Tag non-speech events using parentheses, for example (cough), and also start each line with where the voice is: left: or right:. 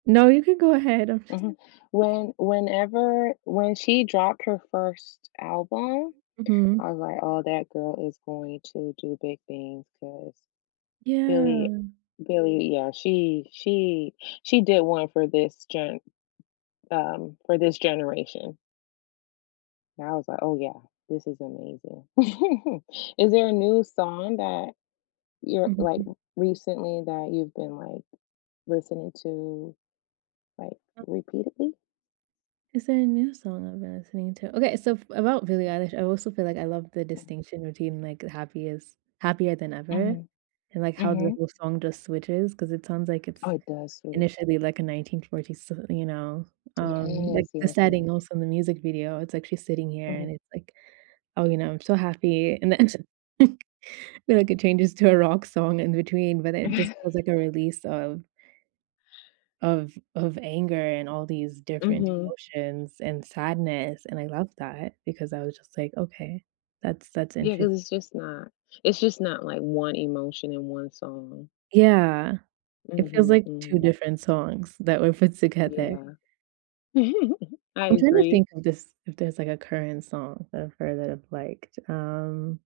right: No, you can go ahead. I'm just
left: Mhm. When whenever when she dropped her 1st album, I
right: Mhm.
left: was, like, "Oh, that girl is going to do big things," 'cause Billie
right: Yeah.
left: Billie yeah, she she she did 1 for this gen um, for this generation. And I was, like, "Oh, yeah. This is amazing." (giggles) Is there a new song that you're like,
right: Mhm.
left: recently that you've been, like, listening to, like, repeatedly?
right: Is there a new song I've been listening to? Okay, so f about Billie Eilish, I also feel like I love the distinction between, like, happiest Happier Than Ever
left: Mhm.
right: and, like, how the
left: Mhm.
right: whole song just switches 'cause it sounds like
left: Oh,
right: it's
left: it does switch.
right: initially like a 1940s, you know, um like
left: Yes,
right: the
left: yes, yes.
right: setting also in the music video, it's like she's sitting here and
left: Mhm.
right: it's, like, "Oh, you know, I'm so happy," and then, (chuckles) and like it changes to a rock song in between, but it just was like a release
left: (chuckles)
right: of of of anger and all these different
left: Mhm.
right: emotions and sadness, and I love that because I was just, like, "Okay, that's that's
left: Yeah,
right: inter"
left: 'cause it's just not it's just not, like, 1 emotion in 1 song.
right: Yeah. It feels
left: Mhm,
right: like 2
left: mhm.
right: different songs that were put together.
left: Yeah. (giggles) I
right: I'm trying to
left: agree.
right: think of this if there's like a current song that I've heard that I've liked. Um